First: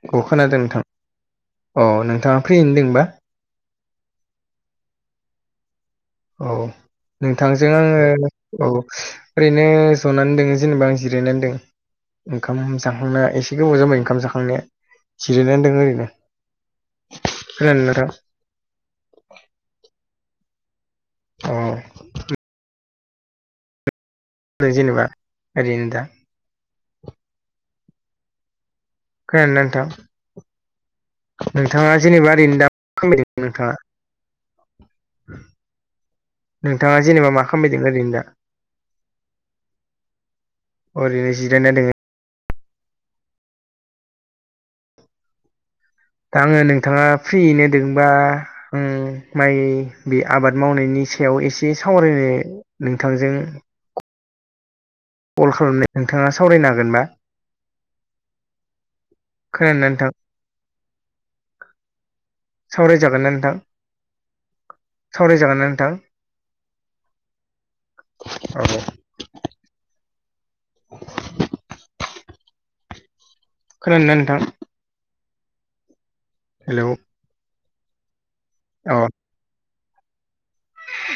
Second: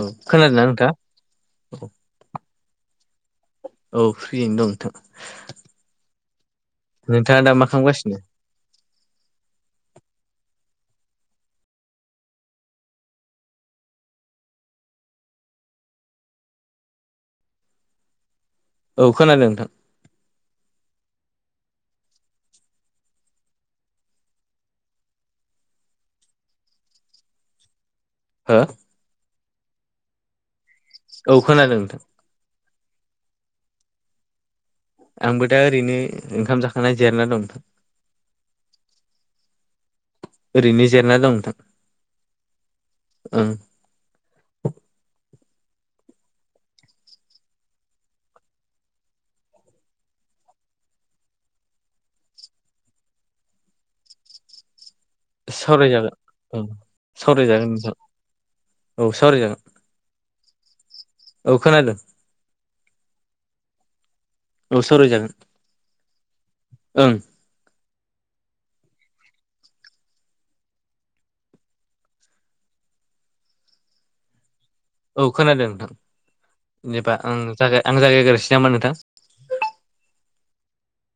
औ अ खोनादों खोनादोंना नोंथां नोंथाङा अ औ नोंथाङा फ्रियैनो दोंबा? औ फ्रियैनो दं नोंथां। औ नोंथाङा दा मा नोंथांजों आङो खालामगासिनो औ ओरैनो जनानै दङ जेनेबा आं जिरायनानै दङ। ओंखाम जाखांनाया एसे गोबाव जाबायो ओंखाम जाखांनाया जिरायनानै दं ओरैनो जनोार [unintelligible] औ खोनादों नोंथां अ जेनेबा ओरैनो दा हो खोनादोंना नोंथां औ खोनादों नोंथाङा नोंथां जेनेबा ओरैनो दा खामायदों नोंथाङा? आंबो दा ओरैनो ओंखाम जाखांनाय नोंथाङा जेरना जेनेबा मा दं। खालामबायदों ओरैनो दा ओरैनो जेरना दं नोंथां जिरायना दोङो ओं दा आङो नोंथाङा फ्रियैनो दोंबा माइ बे आबाद मावनायनि सायाव एसे सावरायनो नोंथांजों कल खालामनाय सावरायजागोन नोंथाङा औ सावरायनो हागोनबा? सावरायजागोन नोंथां औ सावरायजागोन। औ नोंथां। औ खानादों। सावराय जागोनना नोंथां औ सावरायजागोन सावराय जागोनना नोंथां। ओं औ। [inaudible] खोनादोंना नोंथां। औ खोनादों हेलौ नोंथां जेबा आं जागाय आं जायागायग्रोसै नामा अ नोंथां?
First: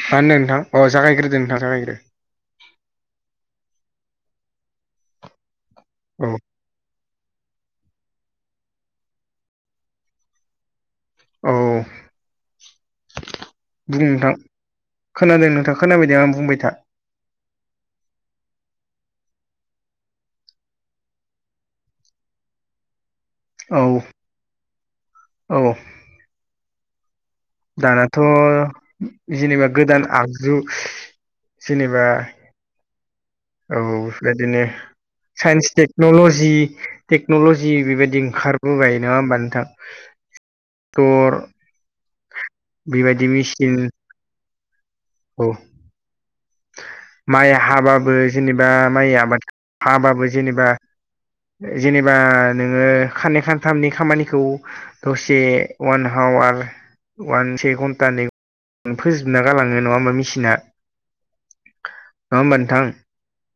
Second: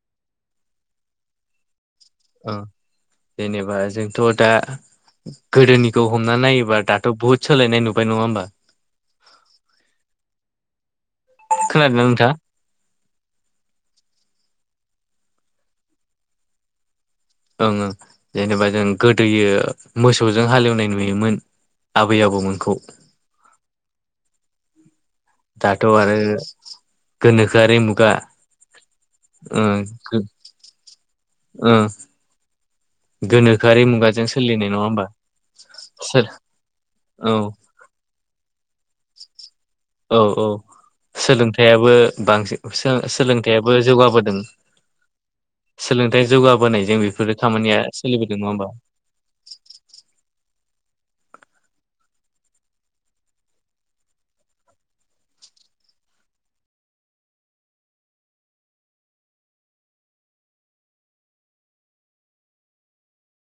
मा होनदों नोंथां अह जागायग्रोदो नोंथांआनो जागायग्रोदो। औ जेनेबा जोंथ' दा गोदोनिखौ औ हमना नायोबा दा थ' बहुत सोलायनाय नुबाय नङा होमबा? औ खोनादों ना नोंथां? बुं नोंथां खोनादों नोंथां खोनाबायदों आं बुंबाय था। ओं ओं जेनेबा जों गोदोयो मोसौजों हालेवनाय नुयोमोन। आबै आबौमोनखौ। औ। औ दाथ' आरो गोनोखो दानाथ' ओ जेनेबा गोदान आगजु ओ जेनेबा औ गोनोखोआरि मुगाजों बेबायदिनो सोलिनाय नङा होमबा। साइन्स सोर टेक्न'लजि औ टेक्न'ल'जि बेबायदि ओंखारबोबाय नङा होमबा नोंथां। औ औ। टर सोलोंथाइयाबो बांसिन बेबायदि मेसिन सोलोंथायाइयाबो जौगाबोदों। औ सोलोंथायाइ जौगाबोनायजों बेफोरो खामानिया जाबाबो सोलिबोदों नङा जेनेबा होमबा माइ आबाद हाबाबो जेनेबा जेनेबा नोङो खाननै खानथामनि खामानिखौ दसे वान हाआवार वान से घन्टानि फोजोबना गालाङो। नङा होनबा मिसिना नङा होमबा नोंथां।